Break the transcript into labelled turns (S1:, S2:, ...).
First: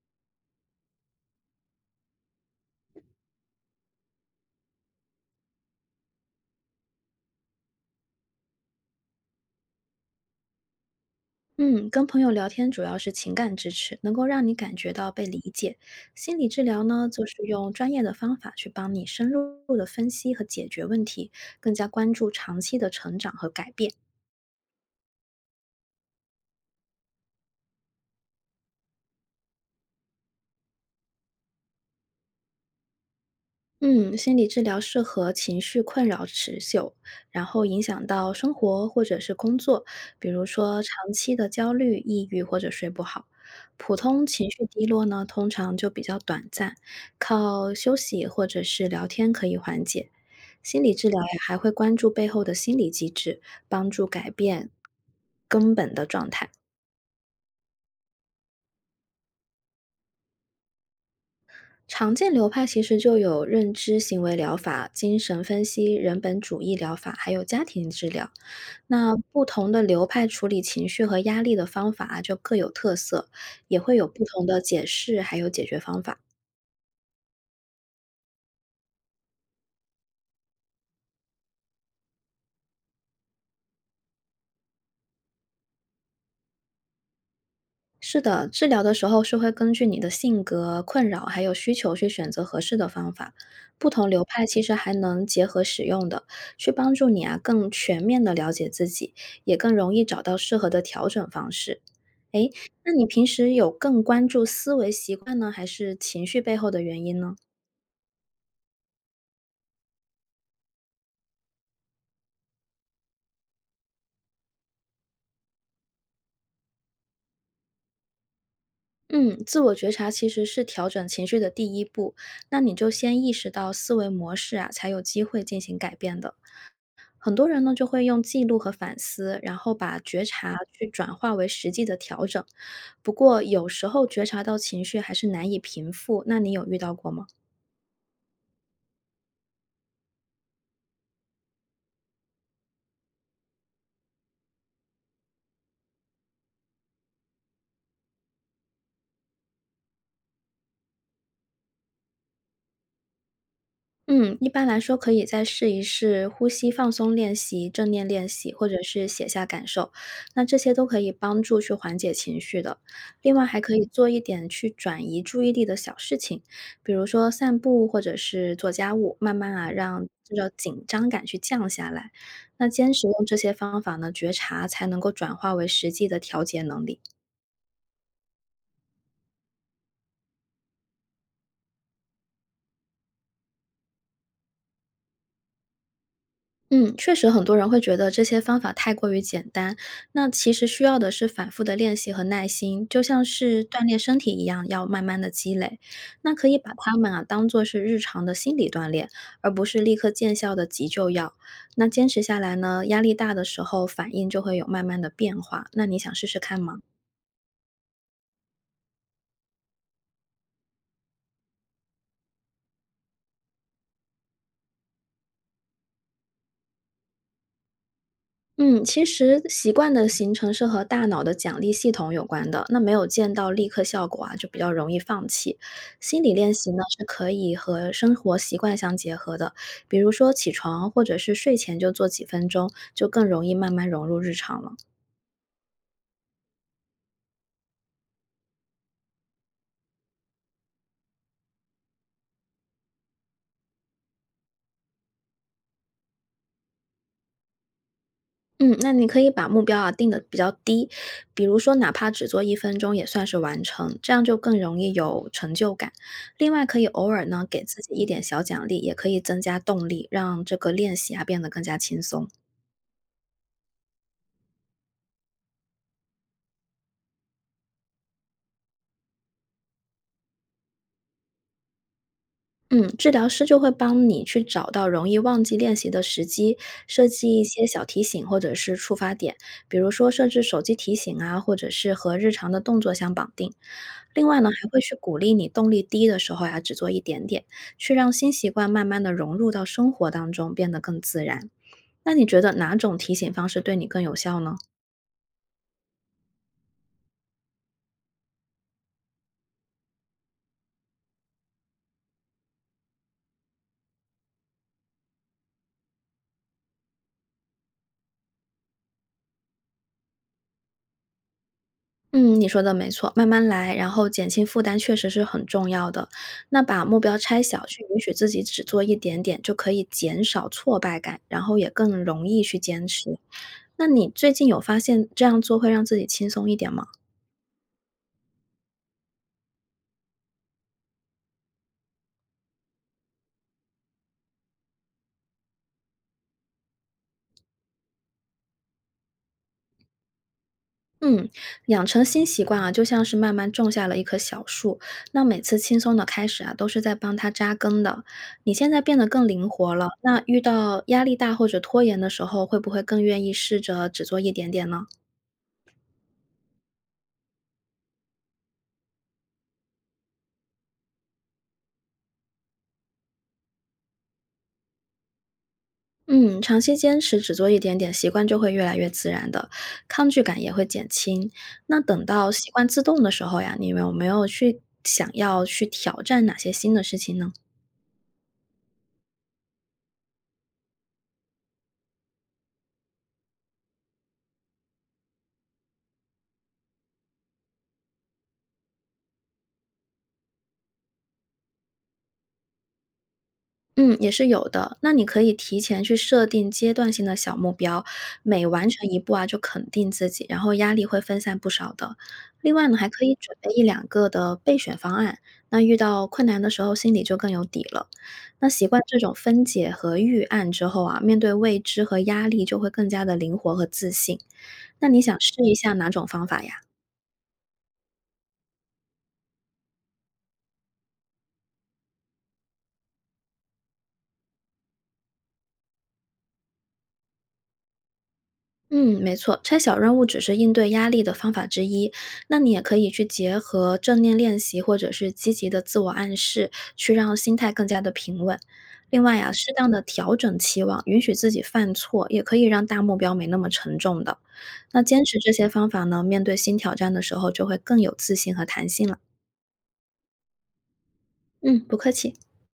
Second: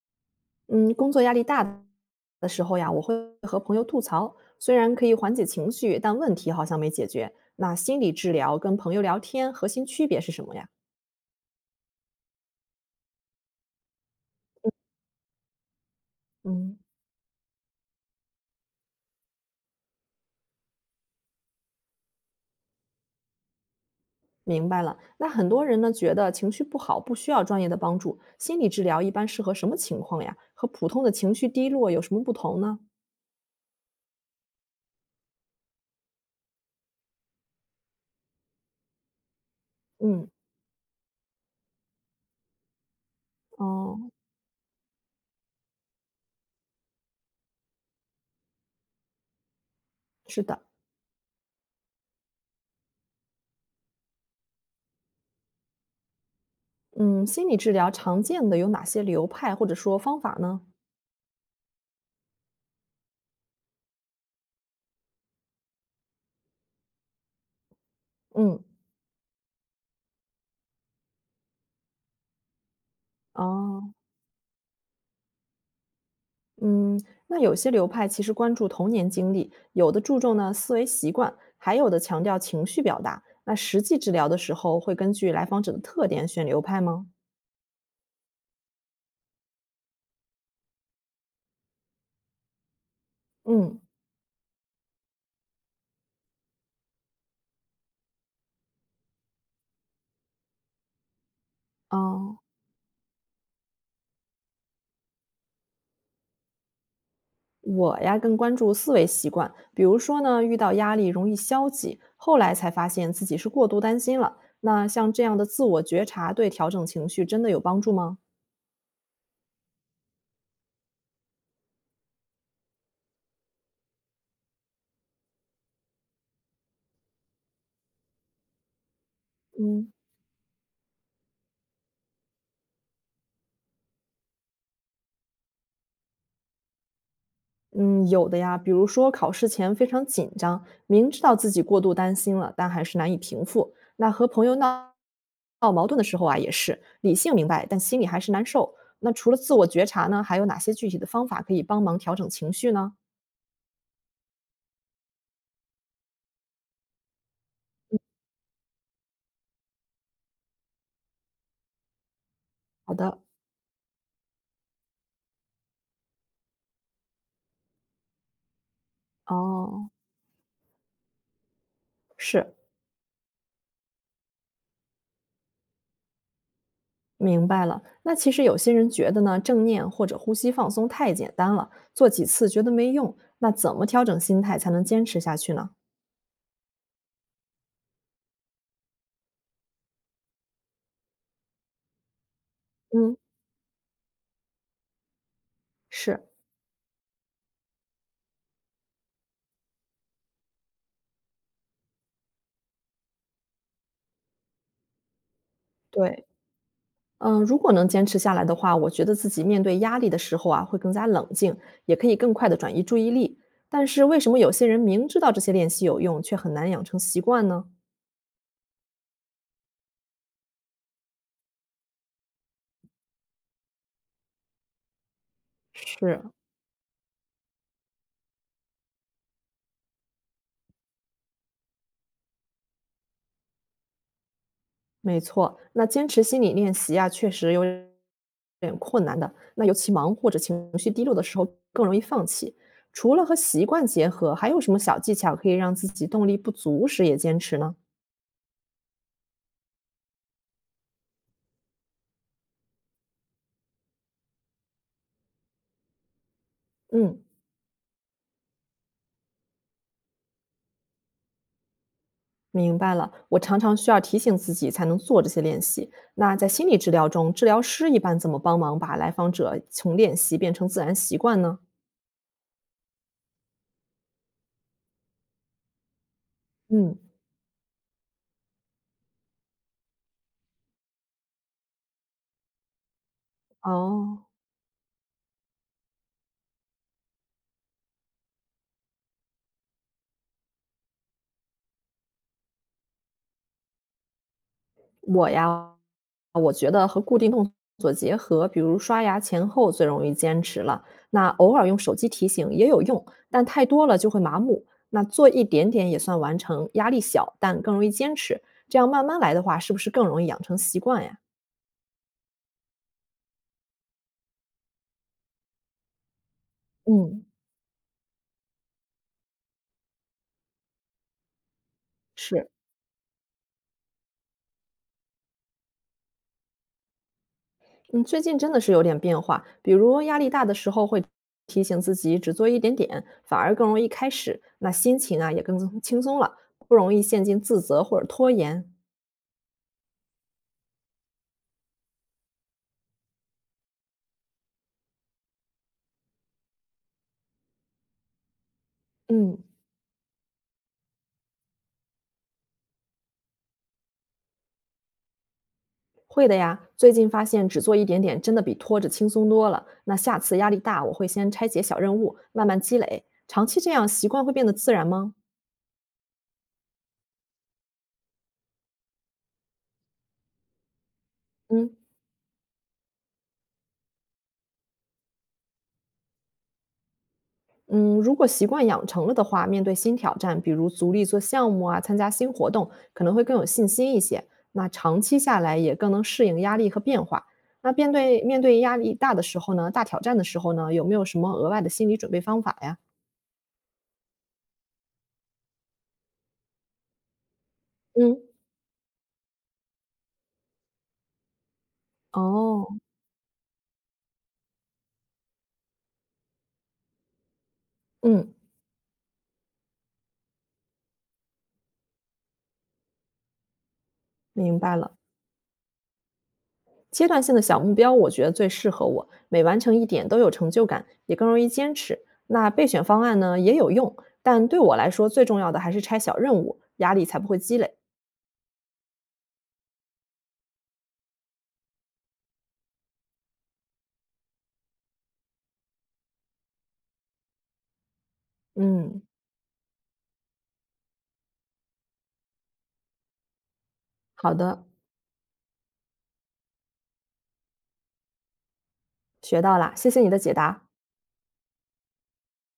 S1: 嗯，工作压力大的时候呀，我会和朋友吐槽，虽然可以缓解情绪，但问题好像没解决。那心理治疗跟朋友聊天核心区别是什么呀？
S2: 嗯，跟朋友聊天主要是情感支持，能够让你感觉到被理解。心理治
S1: 嗯，
S2: 疗呢，就是用专业的方法去帮你深入的分析和解决问题，更加关注长期的成长和改变。
S1: 明白了。那很多人呢觉得情绪不好不需要专业的帮助，心理治疗一般适合什么情况呀？和普通的情绪低落有什么不同呢？
S2: 嗯，心理治疗适合情绪困扰持久，然后影响到生活或者是工作，比
S1: 嗯。
S2: 如说长期的焦虑、抑郁或者睡不好。普
S1: 哦。
S2: 通情绪低落呢，通常就比较短暂，靠休息或者是聊天可以缓解。
S1: 是的。
S2: 心理治疗呀，还会关注背后的心理机制，帮助改变根本的状态。
S1: 嗯，心理治疗常见的有哪些流派或者说方法呢？
S2: 常见流派其实就有认知行为疗法、精神分析、人本主义疗法，还有家庭治疗。
S1: 嗯。
S2: 那不同的流派处理情绪和压力的方法啊就各有特色，也
S1: 哦。
S2: 会有不同的解释，还有解决方法。
S1: 嗯，那有些流派其实关注童年经历，有的注重呢思维习惯，还有的强调情绪表达。那实际治疗的时候，会根据来访者的特点选流派吗？
S2: 是的，治疗的时候是会根据你的性格、困扰还有需求去选择合适的方法。
S1: 嗯。
S2: 不同流派其实还能结合使用的，去帮助你啊更全面的了解自己，也更容易找到适合的调整方式。
S1: 哦，
S2: 诶，那你平时有更关注思维习惯呢，还是情绪背后的原因呢？
S1: 我呀更关注思维习惯，比如说呢，遇到压力容易消极，后来才发现自己是过度担心了。那像这样的自我觉察，对调整情绪真的有帮助吗？
S2: 嗯，自我觉察其实是调整情绪的第一步。那你就先意识到思维模式啊，才有机会进行改变的。很多人呢就会用记录和反思，然后
S1: 嗯。
S2: 把觉察去转化为实际的调整。不过有时候觉察到情绪还是难以平复，那你有遇到过吗？
S1: 嗯，有的呀，比如说考试前非常紧张，明知道自己过度担心了，但还是难以平复。那和朋友闹矛盾的时候啊，也是理性明白，但心里还是难受。那除了自我觉察呢，还有哪些具体的方法可以帮忙调整情绪呢？
S2: 嗯，一般来说可以再试一试呼吸放松练习、正念练习，或者是写下感受，那这些都可以帮助去缓解情绪的。
S1: 好的。
S2: 另外还可以做一点去转移注意力的小事情，比如说散步或者是做家务，慢慢啊
S1: 哦。
S2: 让这种紧张感去降下来。
S1: 是
S2: 那坚持用这些方法呢，觉察才能够转化为实际的调节能力。
S1: 明白了。那其实有些人觉得呢，正念或者呼吸放松太简单了，做几次觉得没用。那怎么调整心态才能坚持下去呢？
S2: 嗯，确实很多人会觉得这些方法太过于简单，那其实需要的是反复的练习和耐心，就
S1: 嗯。
S2: 像是锻炼身体一样，要慢慢的积累。
S1: 是
S2: 那可以把它们啊当做是日常的心理锻炼，而不是立刻见效的急救药。那坚持下来呢，压力大的时候反应就会有慢慢的变化。那你想试
S1: 对。
S2: 试看吗？
S1: 嗯，如果能坚持下来的话，我觉得自己面对压力的时候啊，会更加冷静，也可以更快的转移注意力。但是为什么有些人明知道这些练习有用，却很难养成习惯呢？
S2: 嗯，其实习惯的形成是和大脑的奖励系统有关的，那没有见到立刻效果啊，就比较容易放弃。心
S1: 是，
S2: 理练习呢是可以和生活习惯相结合的，比如说起床或者是睡前就做几分钟，就更容易慢慢融入日常了。
S1: 没错。那坚持心理练习啊，确实有点困难的。那尤其忙或者情绪低落的时候，更容易放弃。除了和习惯结合，还有什么小技巧可以让自己动力不足时也坚持呢？
S2: 嗯，那你可以把目标啊定的比较低，比如说哪怕只做1分钟也算是完成，这样就更容易有成就感。另外，可以偶
S1: 嗯。
S2: 尔呢给自己一点小奖励，也可以增加动力，让这个练习啊变得更加轻松。
S1: 明白了，我常常需要提醒自己才能做这些练习。那在心理治疗中，治疗师一般怎么帮忙把来访者从练习变成自然习惯呢？
S2: 嗯，治疗师就会帮你去找到容易忘记练习的时机，
S1: 嗯。
S2: 设计一些小提醒或者是触发点，比如说设置手机提醒啊，或者是和日常的动作相绑定。另
S1: 哦，
S2: 外呢，还会去鼓励你动力低的时候呀、只做一点点，去让新习惯慢慢的融入到生活当中，变得更自然。那你觉得哪种提醒方式对你更有效呢？
S1: 我呀，我觉得和固定动作结合，比如刷牙前后最容易坚持了。那偶尔用手机提醒也有用，但太多了就会麻木。那做一点点也算完成，压力小，但更容易坚持。这样慢慢来的话，是不是更容易养成习惯呀？
S2: 嗯，你说的没错，慢慢来，然后减轻负担确实是很重要的。那把目标
S1: 嗯，
S2: 拆小，去允许自己只做一点点，就可以减少挫败感，然后也更容易
S1: 是。
S2: 去坚持。那你最近有发现这样做会让自己轻松一点吗？
S1: 嗯，最近真的是有点变化，比如压力大的时候会提醒自己只做一点点，反而更容易开始，那心情啊也更松轻松了，不容易陷进自责或者拖延。
S2: 嗯，养成新习惯啊，就像是慢慢种下了一棵小树，那每次轻松的开始啊，都是在帮它扎根的。你现在变得更
S1: 嗯，
S2: 灵活了，那遇到压力大或者拖延的时候，会不会更愿意试着只做一点点呢？
S1: 会的呀。最近发现只做一点点真的比拖着轻松多了。那下次压力大，我会先拆解小任务，慢慢积累。长期这样习惯会变得自然吗？
S2: 嗯，长期坚持只做一点点，习惯就会越来越自然的，抗拒感也会减轻。
S1: 嗯。
S2: 那等到习惯自动的时候呀，你有没有去想要去挑战哪些新的事情呢？
S1: 嗯，如果习惯养成了的话，面对新挑战，比如组里做项目啊，参加新活动，可能会更有信心一些。那长期下来也更能适应压力和变化。那面对压力大的时候呢，大挑战的时候呢，有没有什么额外的心理准备方法呀？
S2: 嗯，也是有的。那你可以提前去设定阶段性的小目标，
S1: 嗯。
S2: 每完成一步啊，就肯定自己，然后压力会分散不少的。另外
S1: 哦。
S2: 呢，还可以准备一两个的备选方案，那遇到困难的时候，心里就更有底了。
S1: 嗯，
S2: 那习惯这种分解和预案之后啊，面对未知和压力就会更加的灵活和自信。
S1: 明白
S2: 那
S1: 了。
S2: 你想试一下哪种方法呀？
S1: 阶段性的小目标，我觉得最适合我，每完成一点都有成就感，也更容易坚持。那备选方案呢也有用，但对我来说最重要的还是拆小任务，压力才不会积累。
S2: 嗯，没错，拆小任务只是应对压力的方法之一。那你也可以去结合正念练习，或者是积极的自我暗示，去让心态更加的平稳。
S1: 嗯，
S2: 另外呀、适当的调整期望，允许自己犯错，也可以让大目标没那么沉重的。
S1: 好的，
S2: 那坚持这些方法呢，面对新挑战的时候就会更有自信和弹性了。
S1: 学到啦，谢谢你的解答。
S2: 嗯，不客气。